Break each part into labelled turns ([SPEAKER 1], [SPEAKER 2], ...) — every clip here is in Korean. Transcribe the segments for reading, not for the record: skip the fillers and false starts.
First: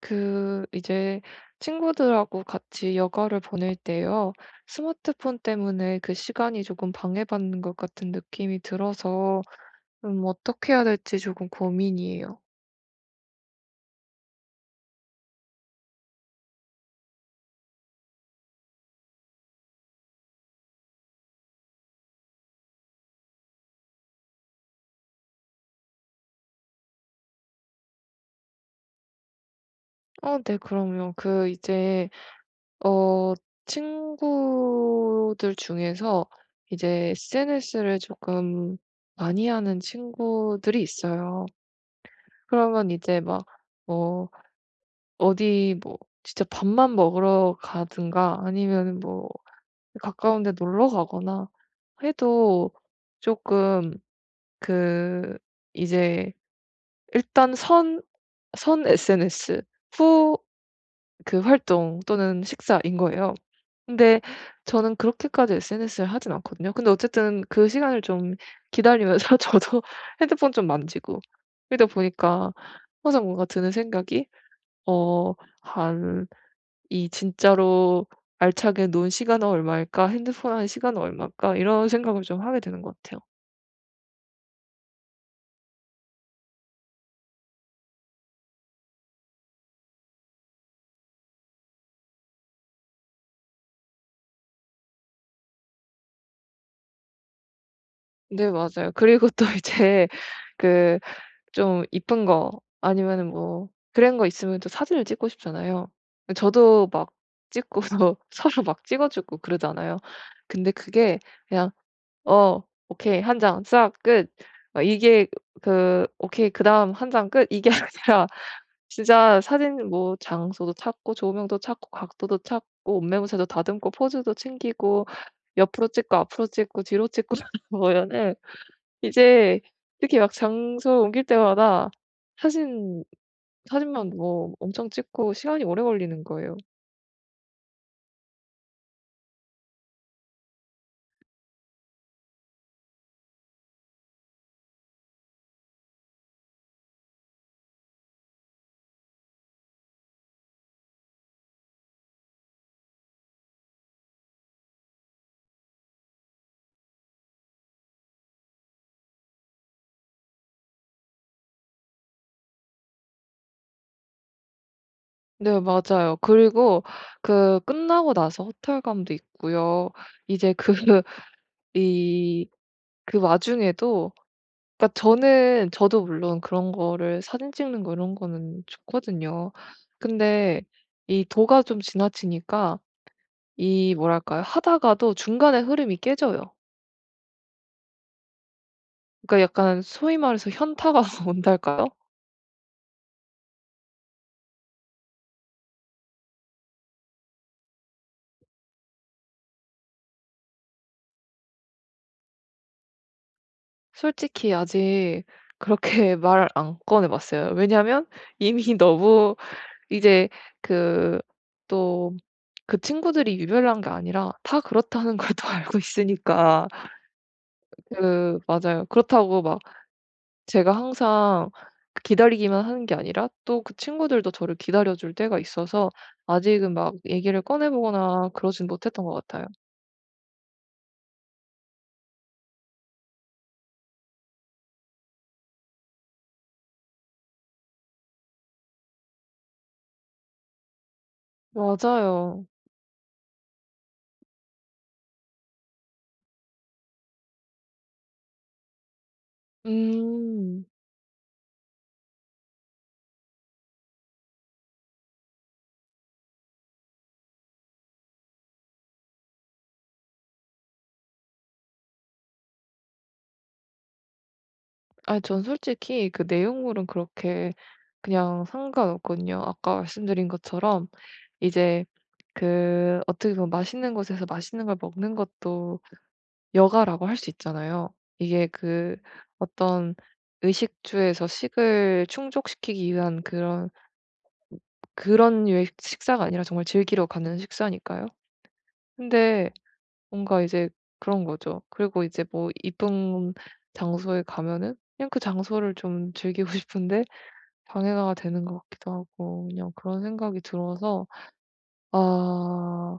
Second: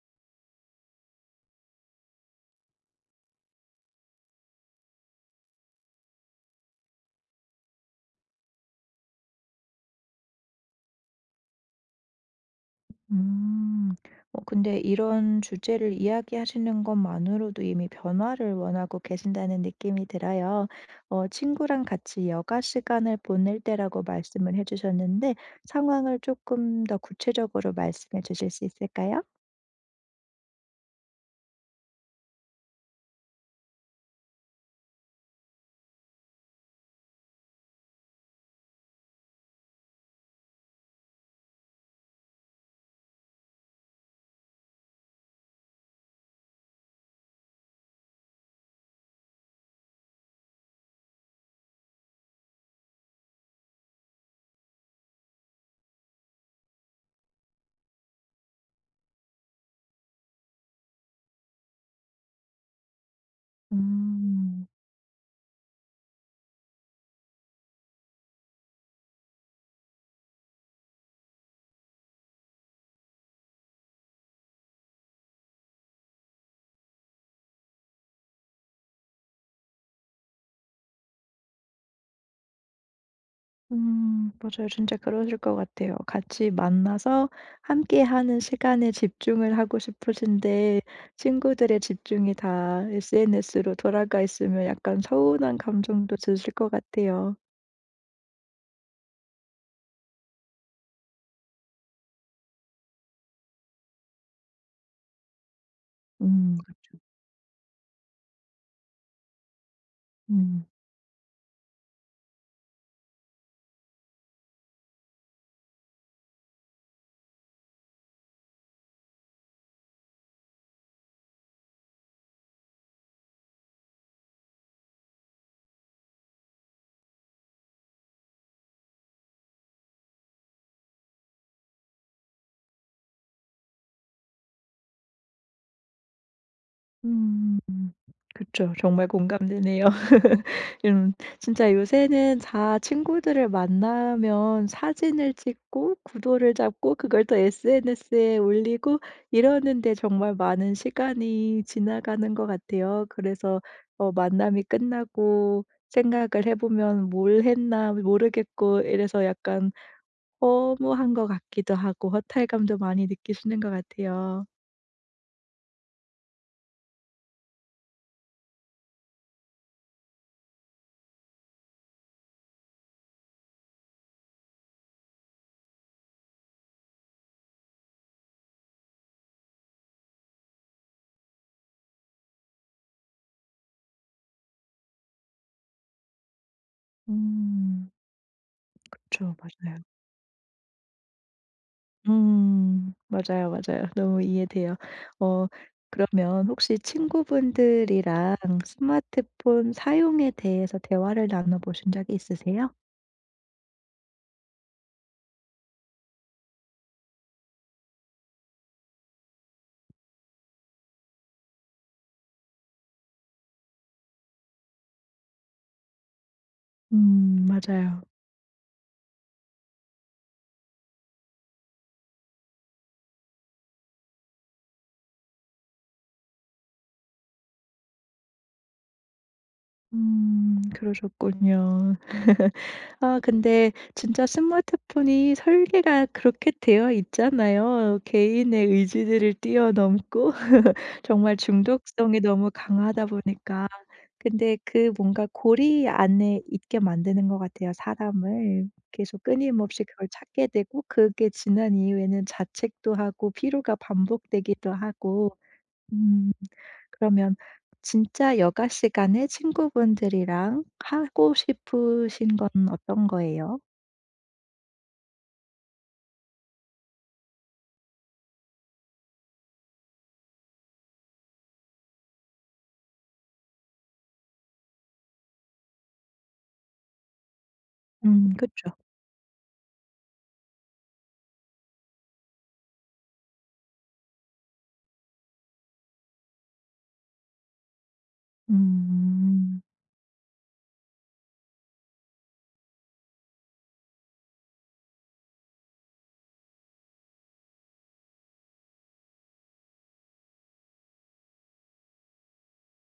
[SPEAKER 1] 그 이제 친구들하고 같이 여가를 보낼 때요. 스마트폰 때문에 그 시간이 조금 방해받는 것 같은 느낌이 들어서 어떻게 해야 될지 조금 고민이에요.
[SPEAKER 2] 음. 근데 이런 주제를 이야기하시는 것만으로도 이미 변화를 원하고 계신다는 느낌이 들어요. 친구랑 같이 여가 시간을 보낼 때라고 말씀을 해 주셨는데 상황을 조금 더 구체적으로 말씀해 주실 수 있을까요?
[SPEAKER 1] 네, 그럼요. 그 이제 어 친구들 중에서 이제 SNS를 조금 많이 하는 친구들이 있어요. 그러면 이제 막 뭐 어디 뭐 진짜 밥만 먹으러 가든가, 아니면은 뭐 가까운 데 놀러 가거나 해도, 조금 그 이제 일단 선 SNS 후 그 활동 또는 식사인 거예요. 근데
[SPEAKER 2] 음.
[SPEAKER 1] 저는 그렇게까지 SNS를 하진 않거든요. 근데 어쨌든 그 시간을 좀 기다리면서 저도 핸드폰 좀 만지고, 그러다 보니까 항상 뭔가 드는 생각이 어한 이 진짜로 알차게 논 시간은 얼마일까? 핸드폰 한 시간은 얼마일까? 이런 생각을 좀 하게 되는 것 같아요.
[SPEAKER 2] 음, 맞아요. 진짜 그러실 것 같아요. 같이 만나서 함께하는 시간에 집중을 하고 싶으신데 친구들의 집중이 다 SNS로 돌아가 있으면 약간 서운한 감정도 드실 것 같아요.
[SPEAKER 1] 네, 맞아요. 그리고 또 이제 그 좀 이쁜 거 아니면은 뭐 그런 거 있으면 또 사진을 찍고 싶잖아요.
[SPEAKER 2] 음.
[SPEAKER 1] 저도 막 찍고 서로 막 찍어 주고 그러잖아요.
[SPEAKER 2] 음.
[SPEAKER 1] 근데 그게 그냥 "어, 오케이, 한 장 싹 끝." 어 이게 그 "오케이, 그다음 한 장 끝." 이게 아니라 진짜 사진 뭐 장소도 찾고 조명도 찾고 각도도 찾고 옷매무새도 다듬고 포즈도 챙기고 옆으로 찍고 앞으로 찍고 뒤로 찍고 하 보면은 이제 특히 막 장소 옮길 때마다 사진 사진만 뭐 엄청 찍고 시간이 오래 걸리는 거예요.
[SPEAKER 2] 음. 그쵸. 정말 공감되네요. 음, 진짜 요새는 다 친구들을 만나면 사진을 찍고 구도를 잡고 그걸 또 SNS에 올리고 이러는데 정말 많은 시간이 지나가는 것 같아요. 그래서 만남이 끝나고 생각을 해 보면 '뭘 했나 모르겠고.' 이래서 약간 허무한 것 같기도 하고 허탈감도 많이 느끼시는 것 같아요.
[SPEAKER 1] 네, 맞아요. 그리고 그 끝나고 나서 허탈감도 있고요. 이제 그 이 그 와중에도, 그러니까 저는, 저도 물론 그런 거를 사진 찍는 거 이런 거는 좋거든요. 근데 이 도가 좀 지나치니까, 이 뭐랄까요? 하다가도 중간에 흐름이 깨져요.
[SPEAKER 2] 음. 그쵸.
[SPEAKER 1] 그러니까
[SPEAKER 2] 맞아요.
[SPEAKER 1] 약간 소위 말해서 현타가 온달까요?
[SPEAKER 2] 음. 맞아요, 맞아요. 너무 이해돼요. 어 그러면 혹시 친구분들이랑 스마트폰 사용에 대해서 대화를 나눠 보신 적이 있으세요?
[SPEAKER 1] 솔직히 아직 그렇게 말을 안 꺼내 봤어요. 왜냐면 이미 너무 이제 그 또 그 친구들이 유별난 게 아니라 다 그렇다는 걸 또 알고 있으니까.
[SPEAKER 2] 음, 맞아요.
[SPEAKER 1] 그 맞아요. 그렇다고 막 제가 항상 그 기다리기만 하는 게 아니라, 또 그 친구들도 저를 기다려 줄 때가 있어서 아직은 막 얘기를 꺼내 보거나 그러진 못했던 것 같아요.
[SPEAKER 2] 음, 그러셨군요. 아, 근데 진짜 스마트폰이 설계가 그렇게 되어 있잖아요. 개인의 의지들을 뛰어넘고 정말 중독성이
[SPEAKER 1] 맞아요.
[SPEAKER 2] 너무 강하다 보니까 근데 그 뭔가 고리 안에 있게 만드는 것 같아요, 사람을. 계속 끊임없이 그걸 찾게
[SPEAKER 1] 음.
[SPEAKER 2] 되고 그게 지난 이후에는 자책도 하고 피로가 반복되기도 하고 음, 그러면 진짜 여가 시간에 친구분들이랑 하고 싶으신 건 어떤 거예요?
[SPEAKER 1] 아니, 전 솔직히 그 내용물은 그렇게 그냥 상관없거든요. 아까 말씀드린 것처럼 이제 그 어떻게 보면 맛있는 곳에서 맛있는 걸 먹는 것도 여가라고 할 수 있잖아요.
[SPEAKER 2] 음,
[SPEAKER 1] 이게
[SPEAKER 2] 그쵸.
[SPEAKER 1] 그 어떤 의식주에서 식을 충족시키기 위한 그런 유의 식사가 아니라 정말 즐기러 가는 식사니까요. 근데
[SPEAKER 2] 음.
[SPEAKER 1] 뭔가 이제 그런 거죠. 그리고 이제 뭐 이쁜 장소에 가면은 그냥 그 장소를 좀 즐기고 싶은데 방해가 되는 것 같기도 하고, 그냥 그런 생각이 들어서 아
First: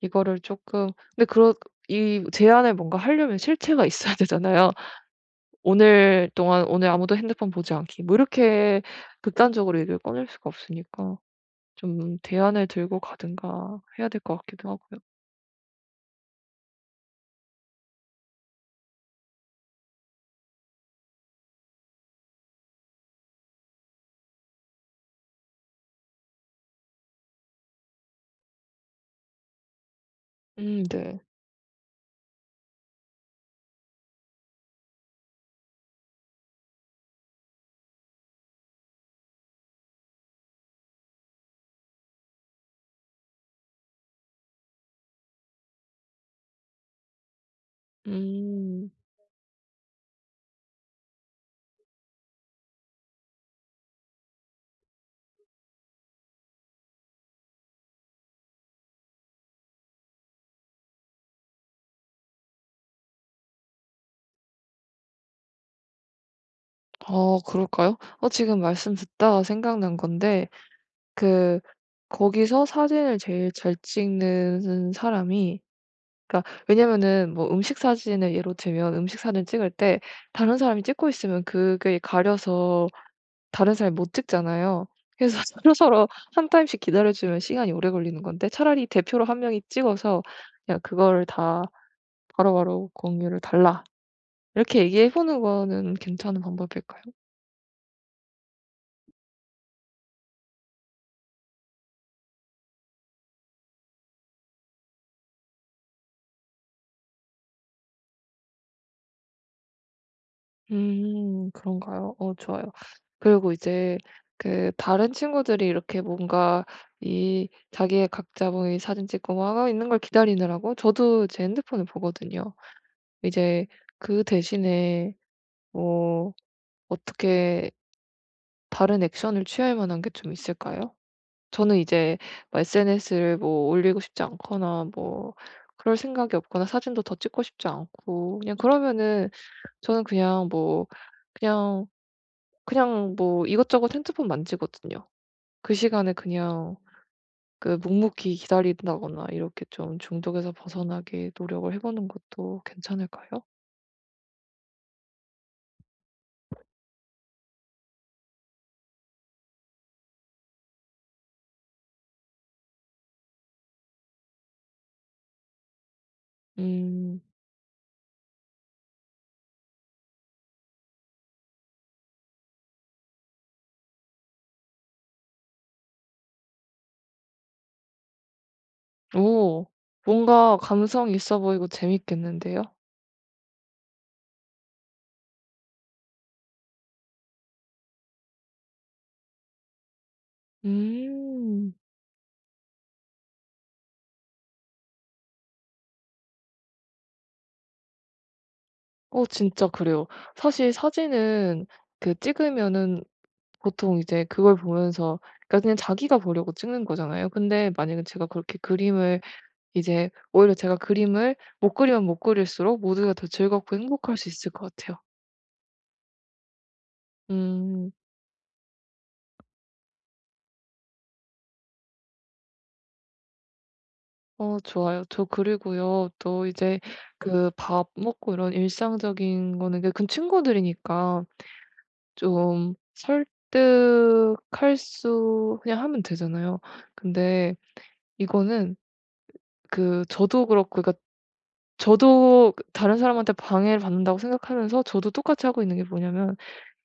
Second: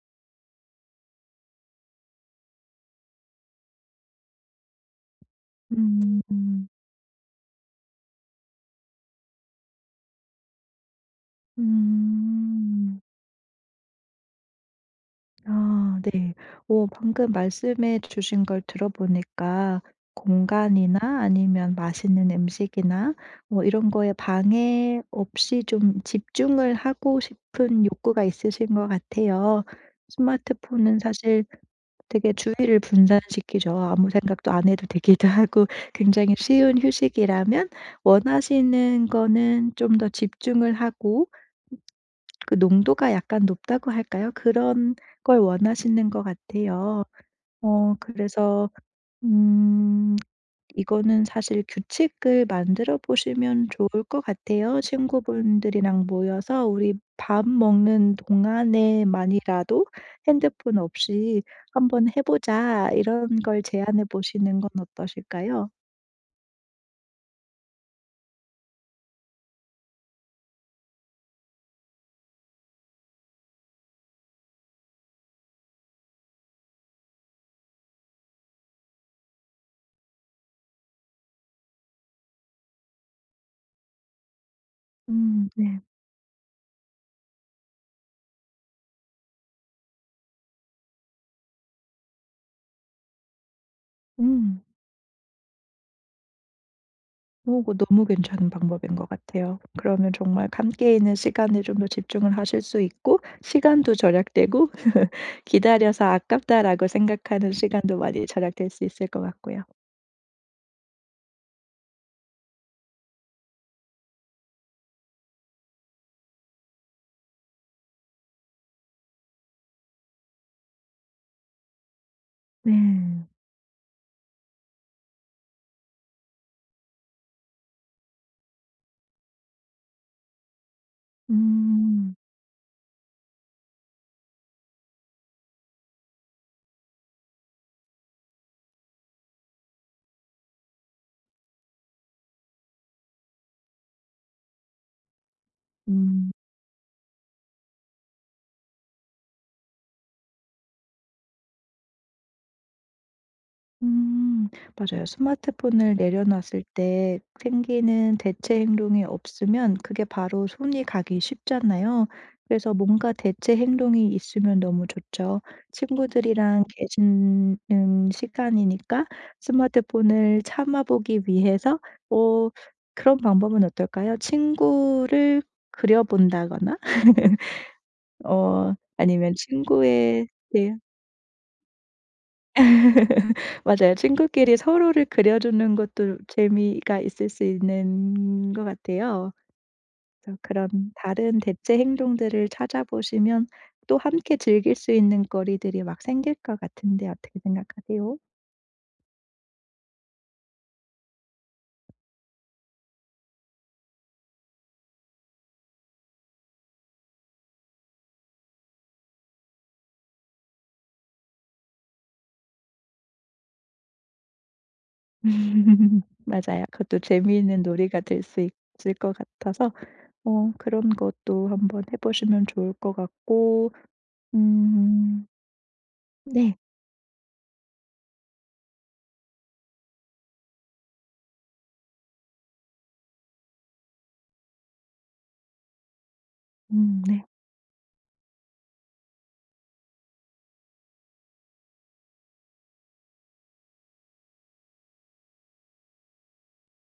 [SPEAKER 1] 이거를 조금. 근데 그런 이 제안을 뭔가 하려면 실체가 있어야 되잖아요.
[SPEAKER 2] 음.
[SPEAKER 1] "오늘 동안
[SPEAKER 2] 음.
[SPEAKER 1] 오늘 아무도 핸드폰 보지 않기." 뭐 이렇게 극단적으로 얘기를 꺼낼 수가 없으니까. 좀 대안을 들고
[SPEAKER 2] 음.
[SPEAKER 1] 가든가 해야 될 것 같기도 하고요.
[SPEAKER 2] 아, 네. 오, 방금 말씀해 주신 걸 들어보니까 공간이나 아니면 맛있는 음식이나 뭐 이런 거에 방해 없이 좀 집중을 하고 싶은 욕구가 있으신 것 같아요.
[SPEAKER 1] 음,
[SPEAKER 2] 스마트폰은
[SPEAKER 1] 네.
[SPEAKER 2] 사실 되게 주의를 분산시키죠. 아무 생각도 안 해도 되기도 하고 굉장히 쉬운 휴식이라면 원하시는 거는 좀 더 집중을 하고 그 농도가 약간 높다고 할까요? 그런 걸 원하시는 것 같아요. 어 그래서
[SPEAKER 1] 음.
[SPEAKER 2] 음, 이거는 사실 규칙을 만들어 보시면 좋을 것 같아요. 친구분들이랑 모여서 우리 밥 먹는 동안에만이라도 핸드폰 없이 "한번 해 보자." 이런 걸 제안해 보시는 건 어떠실까요?
[SPEAKER 1] 아, 그럴까요? 어 지금 말씀 듣다가 생각난 건데, 그 거기서 사진을 제일 잘 찍는 사람이, 그러니까 왜냐면은 뭐 음식 사진을 예로 들면 음식 사진 찍을 때 다른 사람이 찍고 있으면 그게 가려서 다른 사람이 못 찍잖아요. 그래서
[SPEAKER 2] 음, 네.
[SPEAKER 1] 서로서로 한 타임씩 기다려 주면 시간이 오래 걸리는 건데, 차라리 대표로 한 명이 찍어서 그냥 그거를 다 바로바로 공유를 달라."
[SPEAKER 2] 음.
[SPEAKER 1] 이렇게 얘기해 보는 거는 괜찮은 방법일까요?
[SPEAKER 2] 그거 너무 괜찮은 방법인 것 같아요. 그러면 정말 함께 있는 시간에 좀 더 집중을 하실 수 있고 시간도 절약되고 '기다려서 아깝다.'라고 생각하는 시간도 많이 절약될 수 있을 것 같고요.
[SPEAKER 1] 음, 그런가요? 어, 좋아요. 그리고 이제 그 다른 친구들이 이렇게 뭔가 이 자기의 각자 뭐 이 사진 찍고 뭐 하고 있는 걸 기다리느라고 저도 제 핸드폰을 보거든요.
[SPEAKER 2] 네.
[SPEAKER 1] 이제 그 대신에 뭐 어떻게 다른 액션을 취할 만한 게 좀 있을까요? 저는
[SPEAKER 2] 음.
[SPEAKER 1] 이제 뭐 SNS를 뭐 올리고 싶지 않거나 뭐 그럴 생각이 없거나 사진도 더 찍고 싶지 않고 그냥 그러면은, 저는 그냥 뭐 그냥 그냥 뭐 이것저것 핸드폰 만지거든요. 그 시간에
[SPEAKER 2] 음.
[SPEAKER 1] 그냥 그 묵묵히 기다린다거나 이렇게 좀 중독에서 벗어나게 노력을 해보는 것도 괜찮을까요?
[SPEAKER 2] 음, 맞아요. 스마트폰을 내려놨을 때 생기는 대체 행동이 없으면 그게 바로 손이 가기 쉽잖아요. 그래서 뭔가 대체 행동이 있으면 너무 좋죠. 친구들이랑
[SPEAKER 1] 음,
[SPEAKER 2] 계시는 시간이니까 스마트폰을 참아보기 위해서 어 그런 방법은 어떨까요? 친구를 그려본다거나 어 아니면 친
[SPEAKER 1] 오,
[SPEAKER 2] 구의
[SPEAKER 1] 뭔가 감성 있어 보이고 재밌겠는데요?
[SPEAKER 2] 맞아요. 친구끼리 서로를 그려주는 것도 재미가 있을 수 있는 것 같아요. 그래서 그런 다른
[SPEAKER 1] 음.
[SPEAKER 2] 대체 행동들을 찾아보시면 또 함께 즐길 수 있는 거리들이 막 생길 것 같은데 어떻게 생각하세요?
[SPEAKER 1] 어, 진짜 그래요. 사실 사진은 그 찍으면은 보통 이제 그걸 보면서, 그러니까 그냥 자기가 보려고 찍는 거잖아요. 근데 만약에 제가 그렇게 그림을 이제 오히려 제가 그림을 못 그리면 못 그릴수록 모두가 더 즐겁고 행복할 수 있을 것 같아요.
[SPEAKER 2] 맞아요. 그것도 재미있는
[SPEAKER 1] 음.
[SPEAKER 2] 놀이가 될 수 있을 것 같아서 그런 것도 한번 해 보시면 좋을 것 같고
[SPEAKER 1] 어, 좋아요. 저
[SPEAKER 2] 음,
[SPEAKER 1] 그리고요. 또
[SPEAKER 2] 네.
[SPEAKER 1] 이제 그 밥 먹고 이런 일상적인 거는 이그 친구들이니까 좀 설득할 수 그냥 하면 되잖아요.
[SPEAKER 2] 음, 네.
[SPEAKER 1] 근데 이거는 그 저도 그렇고, 그러니까 저도 그 다른 사람한테 방해를 받는다고 생각하면서 저도 똑같이 하고 있는 게 뭐냐면,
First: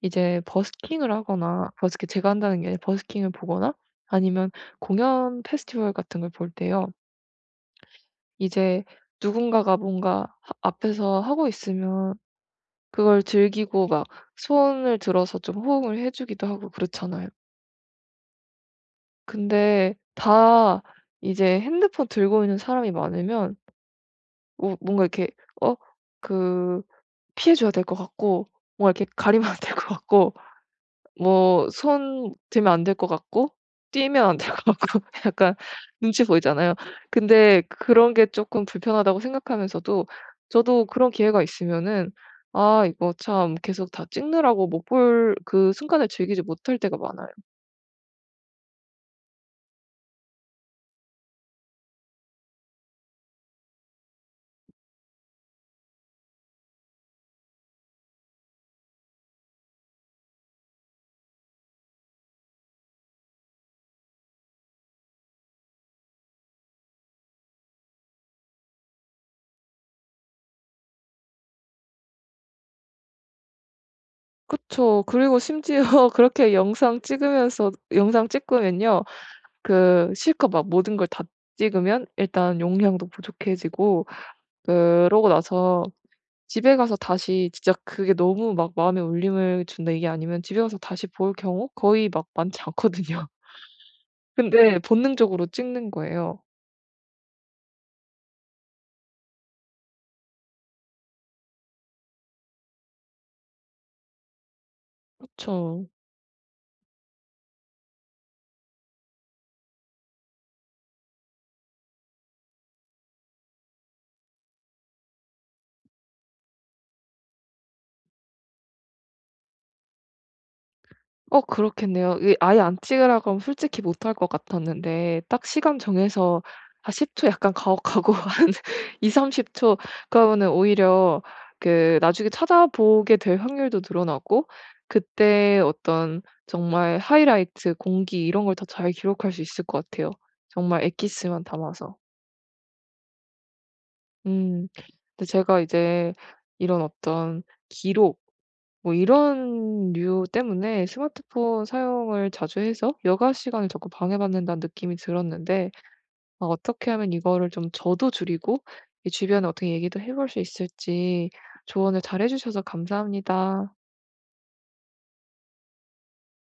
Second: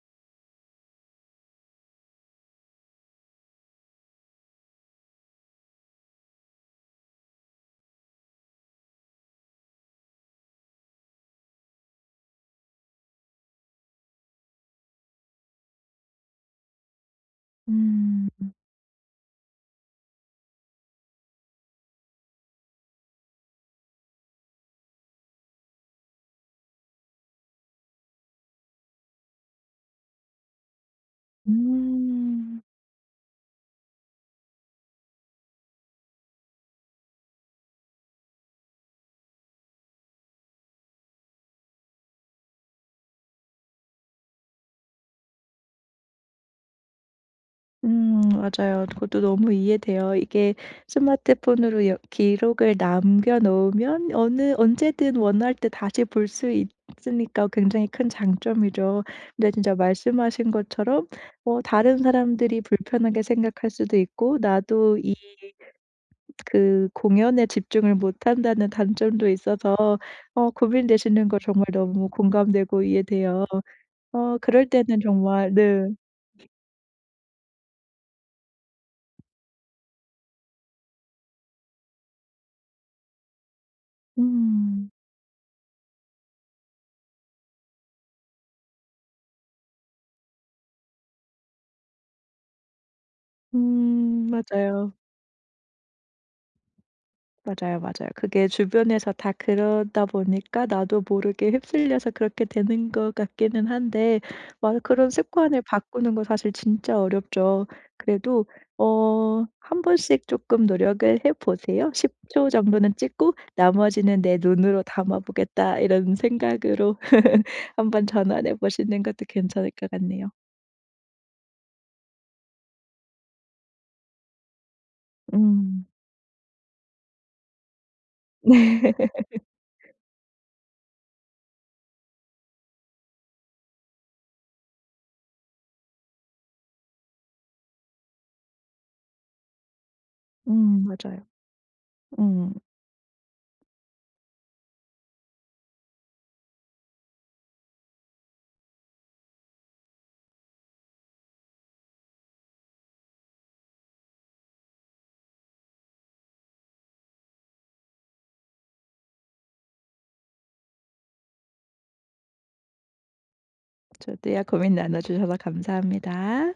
[SPEAKER 1] 이제 버스킹을 하거나, 버스킹 제가 한다는 게 아니라 버스킹을 보거나, 아니면 공연 페스티벌 같은 걸 볼 때요. 이제 누군가가 뭔가 하 앞에서 하고 있으면 그걸 즐기고 막 손을 들어서 좀 호응을 해 주기도 하고 그렇잖아요.
[SPEAKER 2] 음.
[SPEAKER 1] 근데 다 이제 핸드폰 들고 있는 사람이 많으면 뭐 뭔가 이렇게 어그 피해 줘야 될 것 같고, 뭔가 이렇게 가리면 안 될 것 같고, 뭐 손
[SPEAKER 2] 음.
[SPEAKER 1] 들면 안 될 것 같고, 뛰면 안 될 것 같고, 약간 눈치 보이잖아요. 근데 그런 게 조금 불편하다고 생각하면서도, 저도 그런 기회가 있으면은 '아 이거 참 계속 다 찍느라고 못 볼 그 순간을 즐기지 못할 때가 많아요.'
[SPEAKER 2] 음, 맞아요. 그것도 너무 이해돼요. 이게 스마트폰으로 여 기록을 남겨 놓으면 어느 언제든 원할 때 다시 볼 수 있으니까 굉장히 큰 장점이죠. 근데 진짜 말씀하신 것처럼 다른 사람들이 불편하게 생각할 수도 있고 나도 이 그 공연에 집중을 못한다는 단점도 있어서 고민되시는 거 정말 너무 공감되고 이해돼요. 어 그럴 때는
[SPEAKER 1] 그쵸. 그리고
[SPEAKER 2] 정말
[SPEAKER 1] 심지어
[SPEAKER 2] 네.
[SPEAKER 1] 그렇게 영상 찍으면서, 영상 찍으면요. 그 실컷 막 모든 걸 다 찍으면 일단 용량도 부족해지고,
[SPEAKER 2] 음.
[SPEAKER 1] 그러고 나서 집에 가서 다시, 진짜 그게 너무 막 마음에 울림을 준다 이게 아니면 집에 가서 다시 볼 경우 거의 막 많지 않거든요.
[SPEAKER 2] 음,
[SPEAKER 1] 근데
[SPEAKER 2] 맞아요.
[SPEAKER 1] 본능적으로 찍는 거예요.
[SPEAKER 2] 맞아요, 맞아요. 그게 주변에서 다 그러다 보니까 나도 모르게 휩쓸려서 그렇게 되는 것 같기는 한데 맞아 그런 습관을
[SPEAKER 1] 그쵸.
[SPEAKER 2] 바꾸는 거 사실 진짜 어렵죠. 그래도 한 번씩 조금 노력을 해 보세요. '10초 초 정도는 찍고 나머지는 내 눈으로 담아 보겠다.' 이런 생각으로 한번 전환해 보시는 것도 괜찮을 것 같네요.
[SPEAKER 1] 어, 그렇겠네요. 이 아예 안 찍으라 그러면 솔직히 못할 것 같았는데, 딱 시간
[SPEAKER 2] 음.
[SPEAKER 1] 정해서 한 10초, 약간 가혹하고 한
[SPEAKER 2] 네.
[SPEAKER 1] 2삼3 0초, 그러면은 오히려 그 나중에 찾아보게 될 확률도 늘어나고 그때 어떤 정말 하이라이트, 공기 이런 걸 더 잘 기록할 수 있을 것 같아요, 정말
[SPEAKER 2] 음, 맞아요.
[SPEAKER 1] 엑기스만 담아서.
[SPEAKER 2] 음.
[SPEAKER 1] 음. 근데 제가 이제 이런 어떤 기록 뭐 이런 이유 때문에 스마트폰 사용을 자주 해서 여가 시간을 자꾸 방해받는다는 느낌이 들었는데, 아 어떻게 하면 이거를 좀 저도 줄이고 이 주변에 어떻게 얘기도 해볼 수 있을지 조언을 잘해 주셔서 감사합니다.
[SPEAKER 2] 저도요. 고민 나눠 주셔서 감사합니다.